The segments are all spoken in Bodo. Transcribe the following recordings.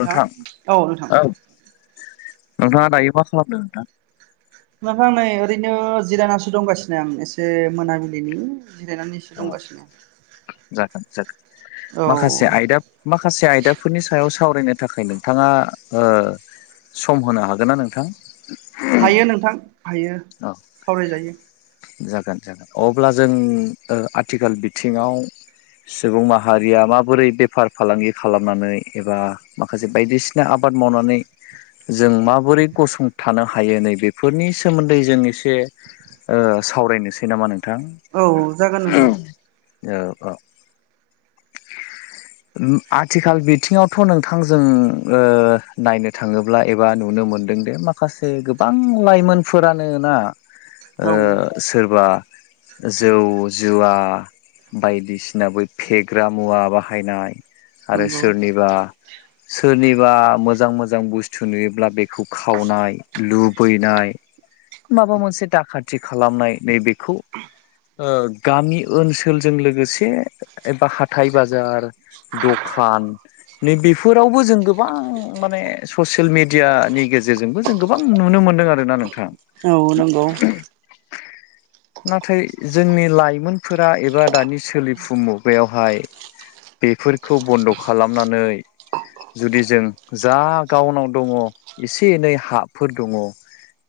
नोंथां औ नोंथाङा दायो मा खालामदों नोंथां? नोंथां नै ओरैनो जिरायनासो दंगासिनो आं एसे मोनाबिलिनि जिरायनानै अ जागोन जागोन औ माखासे आयदा माखासे आयदाफोरनि सायाव सावरायनो थाखाय नोंथाङा ओ सम होनो हागोन ना नोंथां हायो नोंथां हायो औ सावरायजायो जागोन जागोन अब्ला जों ओ आथिखाल बिथिङाव सुबुं माहारिया माबोरै बेफार फालांगि खालामनानै एबा माखासे बायदिसिना आबाद मावनानै जों माबोरै गसंथानो हायो नै बेफोरनि सोमोन्दै जों एसे ओ सावरायनोसै नामा नोंथां? औ जागोन नोंथां औ औ ओम आथिखाल बिथिङावथ' नोंथां जों नायनो थाङो ब्ला एबा नुनो मोनदोंदि माखासे गोबां लाइमोनफोरानो ना ओ औ सोरबा जौ जुवा बायदिसिना बै फे ग्रा मुवा बाहायनाय आरो नंगौ सोरनिबा सोरनिबा मोजां मोजां बुस्थु नुयोब्ला बेखौ खावनाय लु बैनाय माबा मोनसे दाखाथि खालामनाय नैबेखौ ओ गामि ओनसोलजों लोगोसे एबा हाथाइ बाजार दखान नै बेफोरावबो जों गोबां माने ससियेल मेडियानि गेजेरजोंबो जों गोबां नुनो मोन्दों आरोना नोंथां औ नंगौ नाथाय जोंनि लाइमोनफोरा एबा दानि सोलिफुु मु गायावहाय बेफोरखौ बन्द' खालामनानै जुदि जों जा गावनाव दङ एसे एनै हाफोर दङ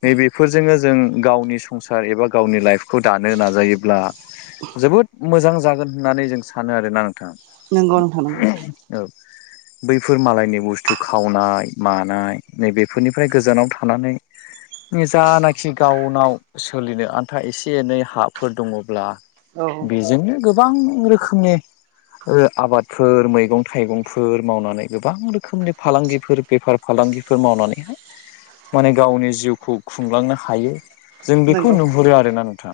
नै बेफोरजोंनो जों गावनि संसार एबा गावनि लाइफखौ दानो नाजायोब्ला जोबोद मोजां जागोन होननानै जों सानो आरोना नोंथां नंगौ नोंथां नंगौ औ। बैफोर मालायनि बुस्थु खावनाय मानाय नैबेफोरनिफ्राय गोजानाव थानानै जानाखि गावनाव सोलिनो आन्था एसे एनै हाफोर दङब्ला औ बेजोंनो गोबां रोखोमनि ओ आबादफोर मैगं थाइगंफोर मावनानै गोबां रोखोमनि फालांगिफोर बेफार फालांगिफोर मावनानैहाय माने गावनि जिउखौ खुंलांनो हायो। जों बेखौ नंगौ नुहुरो आरोना नोंथा।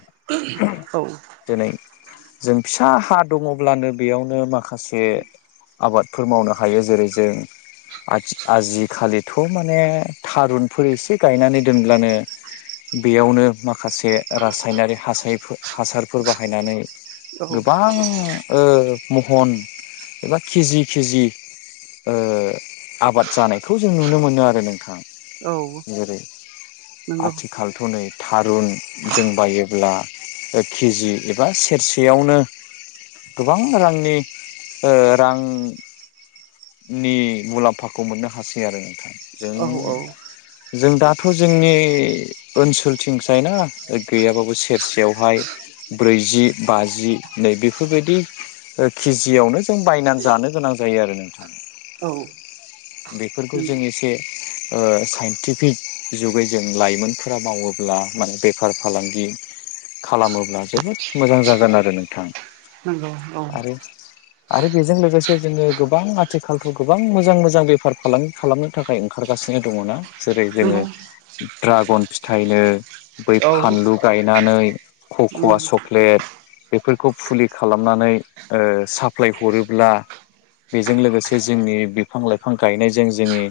औ दिनै जों फिसा हा दङब्लानो बेयावनो माखासे आबादफोर मावनो हायो जेरै जों आजिखालिथ' माने थारुनफोर एसे गायनानै दोनब्लानो बेयावनो माखासे रासायनारि हासाय हासारफोर बाहायनानै औ गोबां ओ महन एबा केजि - केजि ओ आबाद जानायखौ जों नुनो मोनो आरो नोंथां औ जेरै नंगौ आथिखालथ' नै थारुन जों बायोब्ला ओ केजि एबा सेरसेयावनो गोबां रांनि ओ रां नि मुलाम्फाखौ मोननो हासै आरो नोंथां जों औ औ जों दाथ' जोंनि ओनसोलथिंसाय ना गैयाबाबो सेरसेयावहाय ब्रैजि, बाजि नैबे फोरबायदि ओ केजियावनो जों बायनानै जानो गोनां जायो आरो नोंथां। औ। बेफोरखौ जों एसे ओ साइन्टिफिक जुगै जों लाइमोनफोरा मावोब्ला माने बेफार फालांगि खालामोब्ला जोबोद मोजां जागोन आरो नोंथा। नोंगौ। आरो आरो बेजों लोगोसे जोङो गोबां आथिखालथ' गोबां मोजां - मोजां बेफार फालांगि खालामनो थाखाय ओंखारगासिनो दङ ना जेरै जोङो नंगौ ड्रागन फिथाइनो बै औ फानलु गायनानै कक'आ उम चक्लेट बेफोरखौ फुलि खालामनानै ओ साप्लाय हरोब्ला बेजों लोगोसे जोंनि बिफां लाइफां गायनायजों जोंनि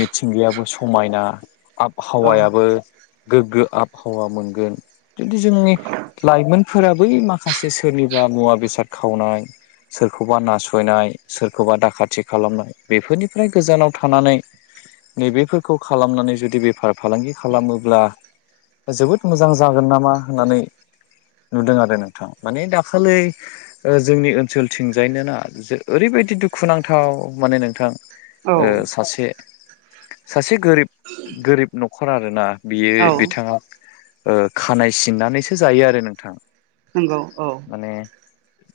मिथिंगायाबो समायना औ आबहावायाबो गोग्गो आबहावा मोनगोन जुदि जोंनि लाइमोनफोरा बै माखासे सोरनिबा मुवा बेसाद खावनाय सोरखौबा नासयनाय सोरखौबा दाखाथि खालामनाय बेफोरनिफ्राय गोजानाव थानानै नैबेफोरखौ खालामनानै जुदि बेफार फालांगि खालामोब्ला जोबोद मोजां जागोन नामा होननानै नुदों आरो नोंथां माने दा खालै ओ जोंनि ओनसोलथिंजायनोना जे ओरैबायदि दुखुनांथाव माने नोंथां। औ ओ सासे सासे गोरिब - गोरिब न'खर आरोना बियो औ बिथाङा ओ खानाय सिननानैसो जायो आरो नोंथां। नंगौ औ। माने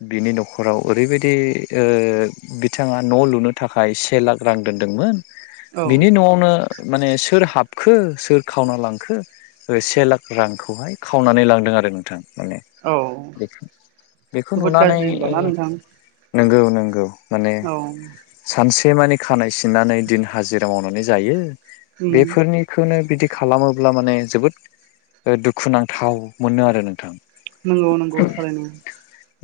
बिनि न'खराव ओरैबायदि ओ बिथाङा न' लुनो थाखाय से लाख रां दोनदोंमोन बिनि न'आवनो माने सोर हाबखो सोर खावना लांखो ओ से लाख रांखौहाय खावनानै लांदों आरो नोंथां माने औ बेखौ बेखौ जोबोद नुनानै गाज्रि होनबा ना नोंथां नंगौ नंगौ माने औ सानसे मानि खानाय सिननानै दिन हाजिरा मावनानै जायो उम बेफोरनि खौनो बिदि खालामोब्ला माने जोबोद दुखुनांथाव मोनो आरो नोंथां! नंगौ नंगौ थारैनो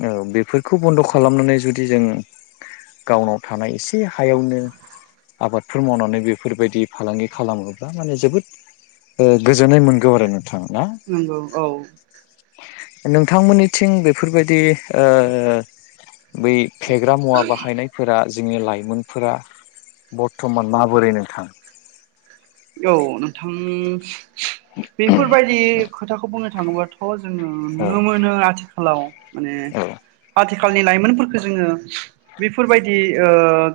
औ बेफोरखौ बन्द' खालामनानै जुदि जों गावनाव थानाय एसे हायावनो आबादफोर मावनानै बेफोरबायदि फालांगि खालामोब्ला माने जोबोद ओ गोजोननाय मोनगौ आरो नों थां ना नंगौ औ नोंथांमोननिथिं बे फोरबायदि ओ बै फेग्रा मुवा बाहायनायफोरा जोंनि लाइमोनफोरा बर्थ'मान माबोरै नोंथा? औ नोंथां बेफोरबायदि खोथाखौ बुंनो थाङोबाथ' जोङो औ नुनो मोनो आथिखालाव माने औ आथिखालनि लाइमोनफोरफोरखौ जोङो बेफोरबायदि ओ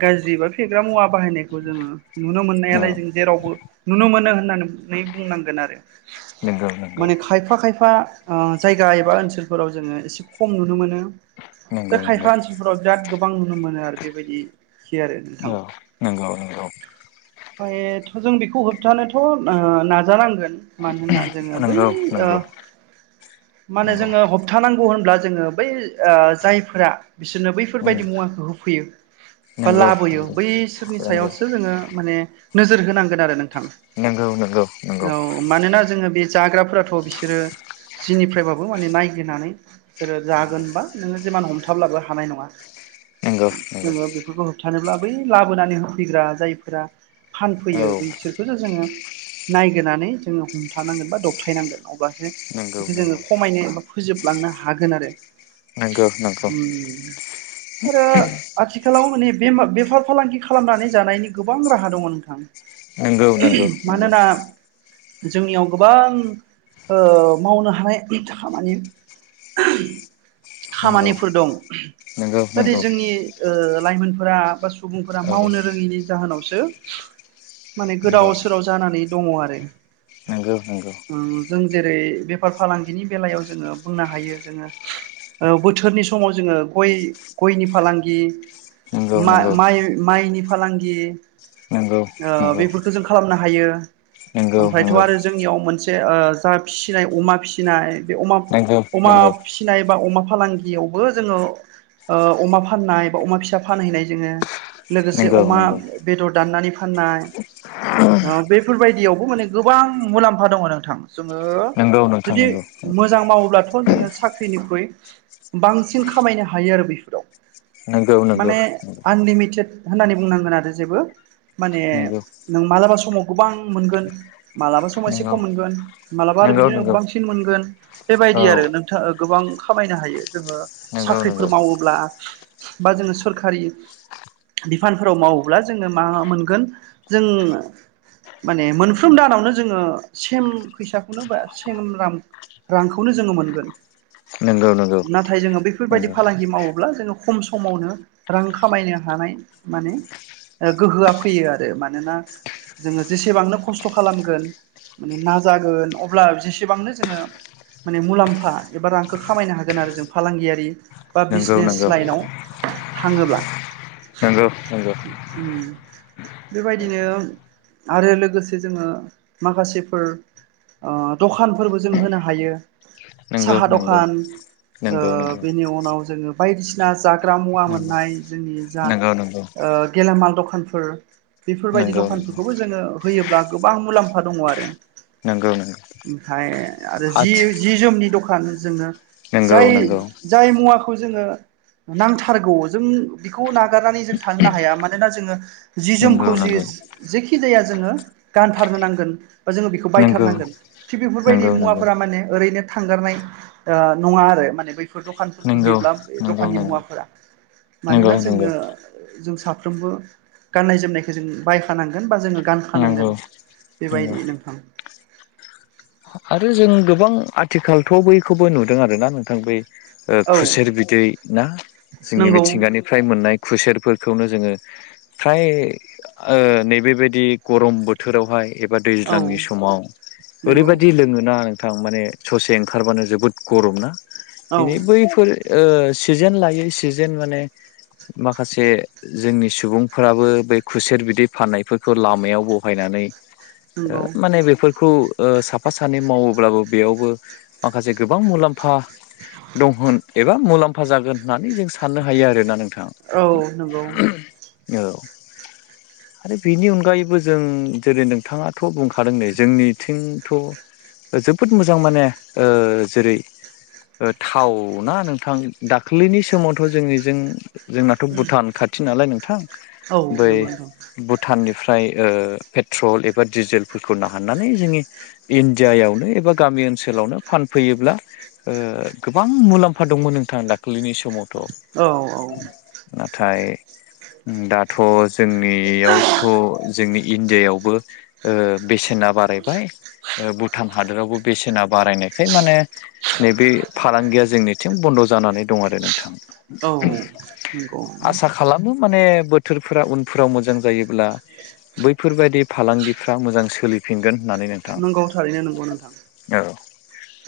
गाज्रि बा फेग्रा मुवा बाहायनायखौ जोङो नुनो औ मोननायालाय जों जेरावबो नुनो मोनो होननानै बुंनांगोन आरो नंगौ नंगौ माने खायफा खायफा जायगा एबा ओनसोलफोराव जोङो एसे खम नुनो मोनो दा नंगौ नंगौ खायफा ओसिफोराव बिराद गोबां नुनो मोनो आरो बेबायदि खि आरो नोंथां। औ नंगौ ओमफ्रायथ' जों बेखौ होबथानोथ' ओ नाजानांगोन मानो होना जोङो बै नंगौ ओ नंगौ माहोनो नंगौ जोङो हब थानांगौ होनब्ला जोङो बै ओ जायफोरा बिसोरनो उम बैफोरबायदि मुवाखौ होफैयो बा नंगौ लाबोयो नंगौ बैसोरनि सायावसो जोङो माने नोजोर होनांगोन आरो नोंथां नंगौ नंगौ नंगौ नंगौ औ मानोना जोङो बे जाग्राफोराथ' बिसोरो जिनिफ्रायबाबो माने नायग्रोनानै बिसोरो जागोनबा नोङो जेमान हमथाब्लाबो हानाय नङा नंगौ नंगौ जेनेबा बे फोरखौ होबथानोब्ला लाबोनानै होफैग्रा जायफोरा औ फानफैयो बैसोर खौसो जोङो नायग्रोनानै जोङो हमथानांगोन बा दबथायनांगोन अब्लासो नंगौ नंगौ बेखौ जोङो खमायनो एबा फोजोबलांनो हागोन आरो। नंगौ नंगौ उम आरो आथिखालाव माने बेमार बेफार फालांगि खालामनानै जानायनि गोबां राहा दङ नोंथां नंगौ नंगौ नंगौ औ मानोना जोंनियाव गोबां ओ मावनो हानाय थाखामानि खामानिफोर दं नंगौ नाथाय जोंनि ओ लाइमोनफोरा बा सुबुंफोरा मावनो रोङैनि जाहोनावसो माने गोदाव सोराव जानानै दङ आरो नोंगौ नंगौ। ओं जों जेरै बेफार फालांगिनि बेलायाव जोङो बुंनो हायो जोङो ओ बोथोरनि समाव जोङो गय गयनि फालांगि नंगौ माइ माइनि फालांगि नंगौ नंगौ! थ' जों खालामनो हायो नंगौ नंगौ ओमफ्रायथ' आरो जोंनियाव मोनसे ओ जा फिसिनाय अमा फि सिनाय बे अमा नंगौ अमा फिनाय बा अमा फालांगियावबो जोङो ओ अमा फाननाय बा अमा फिसा फानहैनाय जोंनो लोगोसे नंगौ अमा नंगौ बेदर दाननानै फाननाय ओ बेफोरबायदियावबो माने गोबां मुलाम्फा दङ नोंथां। जोङो नंगौ नोंथां जुदि नंगौ मोजां मावोब्लाथ' बेखौ जोङो साख्रिनिख्रुइ बांसिन खामायनो हायो आरो बेफोराव नंगौ नंगौ माने आनलिमिटेड होननानै बुंनांगोन आरो जेबो माने नंगौ नों मालाबा समाव गोबां मोनगोन। मालाबा एसे नंगौ खम मोनगोन मालाबा नंगौ आरो नंगौ बांसिन मोनगोन बेबायदि आरो औ नों गोबां खामायनो हायो जोङो नंगौ साख्रिफोर नंगौ मावोब्ला बा जोङो सोररखारि बिफानफोराव मावोब्ला जोङो मा मोनगोन जों माने मोनफ्रोम दानावनो जोङो सेम फैसाखौनो बा सेम रां रांखौनो जोङो मोनगोन। नोंगौ नोंगौ। नाथाय जोङो बेफोरबायदि फालांगि मावोब्ला जोङो खम समावनो रां खामायनो हानाय माने गोहोआ फैयो आरो माने मानोना जोङो जेसेबांनो खस्थ' खालामगोन माने नाजागोन अब्ला जेसेबांनो जोङो माने मुलाम्फा एबा रांखौ खामायनो हागोन आरो जों फालांगियारि बा नंगौ बिजनेस नंगौ लाइनाव थाङोब्ला। नोंगौ नोंंगौ। उम बेबायदिनो आरो लोगोसे जोङो माखासेफोर ओ दखानफोरबो जों होनो हायो। नंगौ नंगौ साहा दखान औ नंगौ नंगौ बेनि उनाव जोङो बायदिसिना जाग्रा मुवा मोननाय जोंनि जा नंगौ नंगौ नंगौ गेलामाल दखानफोर बेफोरबायदि नंगौ नंगौ दखानफोरखौबो जोङो होयोब्ला गोबां मुलाम्फा दङ आरो। नंगौ नंगौ ओमफ्राय आरो जि हाथ जि जोमनि दखान जोङो नंगौ जाय नंगौ जाय मुवाखौ जोङो नांथारगौ जों बेखौ नागारनानै जों थानोनो हाया मानोना जोङो जि जोम नंगौ खौ जि नंगौ जेखि जाया जोङो गानथारनो नांगोन। बा जोङो बेखौ नंगौ बायथारनांगोन थिग नंगौ बेफोरबायदि नंगौ मुवाफोरा माने ओरैनो थांगारनाय ओ नङा आरो माने बैफोर नंगौ दखानफोरखौ नंगौ बे मुवाफोरा। मानोना नंगौ नंगौ जोङो जों साफ्रोमबो गाननाय जोमनाय खौ जों बायखानांगोन बा जोङो गानखानांगोन नंगौ बेबायदि नोंथां। आरो जों गोबां आथिखालथ' बैखौबो नुदों आरोना नोंथां बै औ खुसेर बिदै ना जोंनि नंगौ मिथिंगानि फ्राय मोननाय खुसेरफोरखौनो जोङो फ्राय नै बेबायदि गरम बोथोरावहाय एबा औ दैज्लांनि समाव नंगौ ओरैबाय लोङोना नोंथां माने ससे ओंखारबानो जोबोद गरमना बिनि औ बैफोर ओ सिजेन लायै सिजेन माने माखासे जोंनि सुबुंफ्राबो बै खुसेर बिदै फाननायफोरखौ लामायाव बहायनानै। ओ नंगौ माने बेफोरखौ ओ साब साफा सानै मावोब्लाबो बेयावबो माखासे गोबां मुलाम्फा दं होन एबा मुलाम्फा जागोन होननानै जों साननो हायो आरोना नों थां औ। आरो बेनि अनगायैबो जों जेरै नोंथाङाथ' बुंखादों दै जोंनिथिं थ' जोबोद मोजां माने ओ जेरै‌ ओ थाव ना नोंथां दाख्लैनि समावथ' जोंनिजों जोंनाथ' भुटान खाथि नालाय नोंथां औ बै नंगौ नोंथां भुटान निफ्राय ओ पेट्रल एबा डिजेलफोरखौ नाहाननानै जोंनि इण्डियायावनो एबा गामि ओनसोलावनो फानफैयोब्ला ओ गोबां मुलाम्फा दंमोन नोंथां दाख्लैनि औ औ [unintelligible] नाथाय दाथ' जोंनियावथ' जोंनि इण्डियायावबो ओ बेसेना बारायबाय ओ भुटान हादोरावबो बेसेना बारायनायखाय माने नैबे फालांगिया जोंनिथिं बन्द' जानानै दं आरो नोंथां। औ नंगौ आसा खालामो माने बोथ थोरफोरा उनफोराव मोजां जायोब्ला बैफोरबायदि फालांगिफ्रा मोजां सोलि फिनगोन होननानै नोंथां। नंगौ थारैनो नंगौ नोंथां औ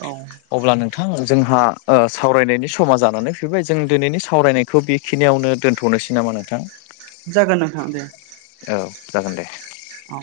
औ। अब्ला नोंथां जोंहा ओ सावरायनायनि समा जानानै फैबाय जों दिनैनि सावरायनाय खौ बेखिनियावनो दोनथ'नोसै नामा नोंथां? जागोन नोंथां दे। औ जागोन दे। औ।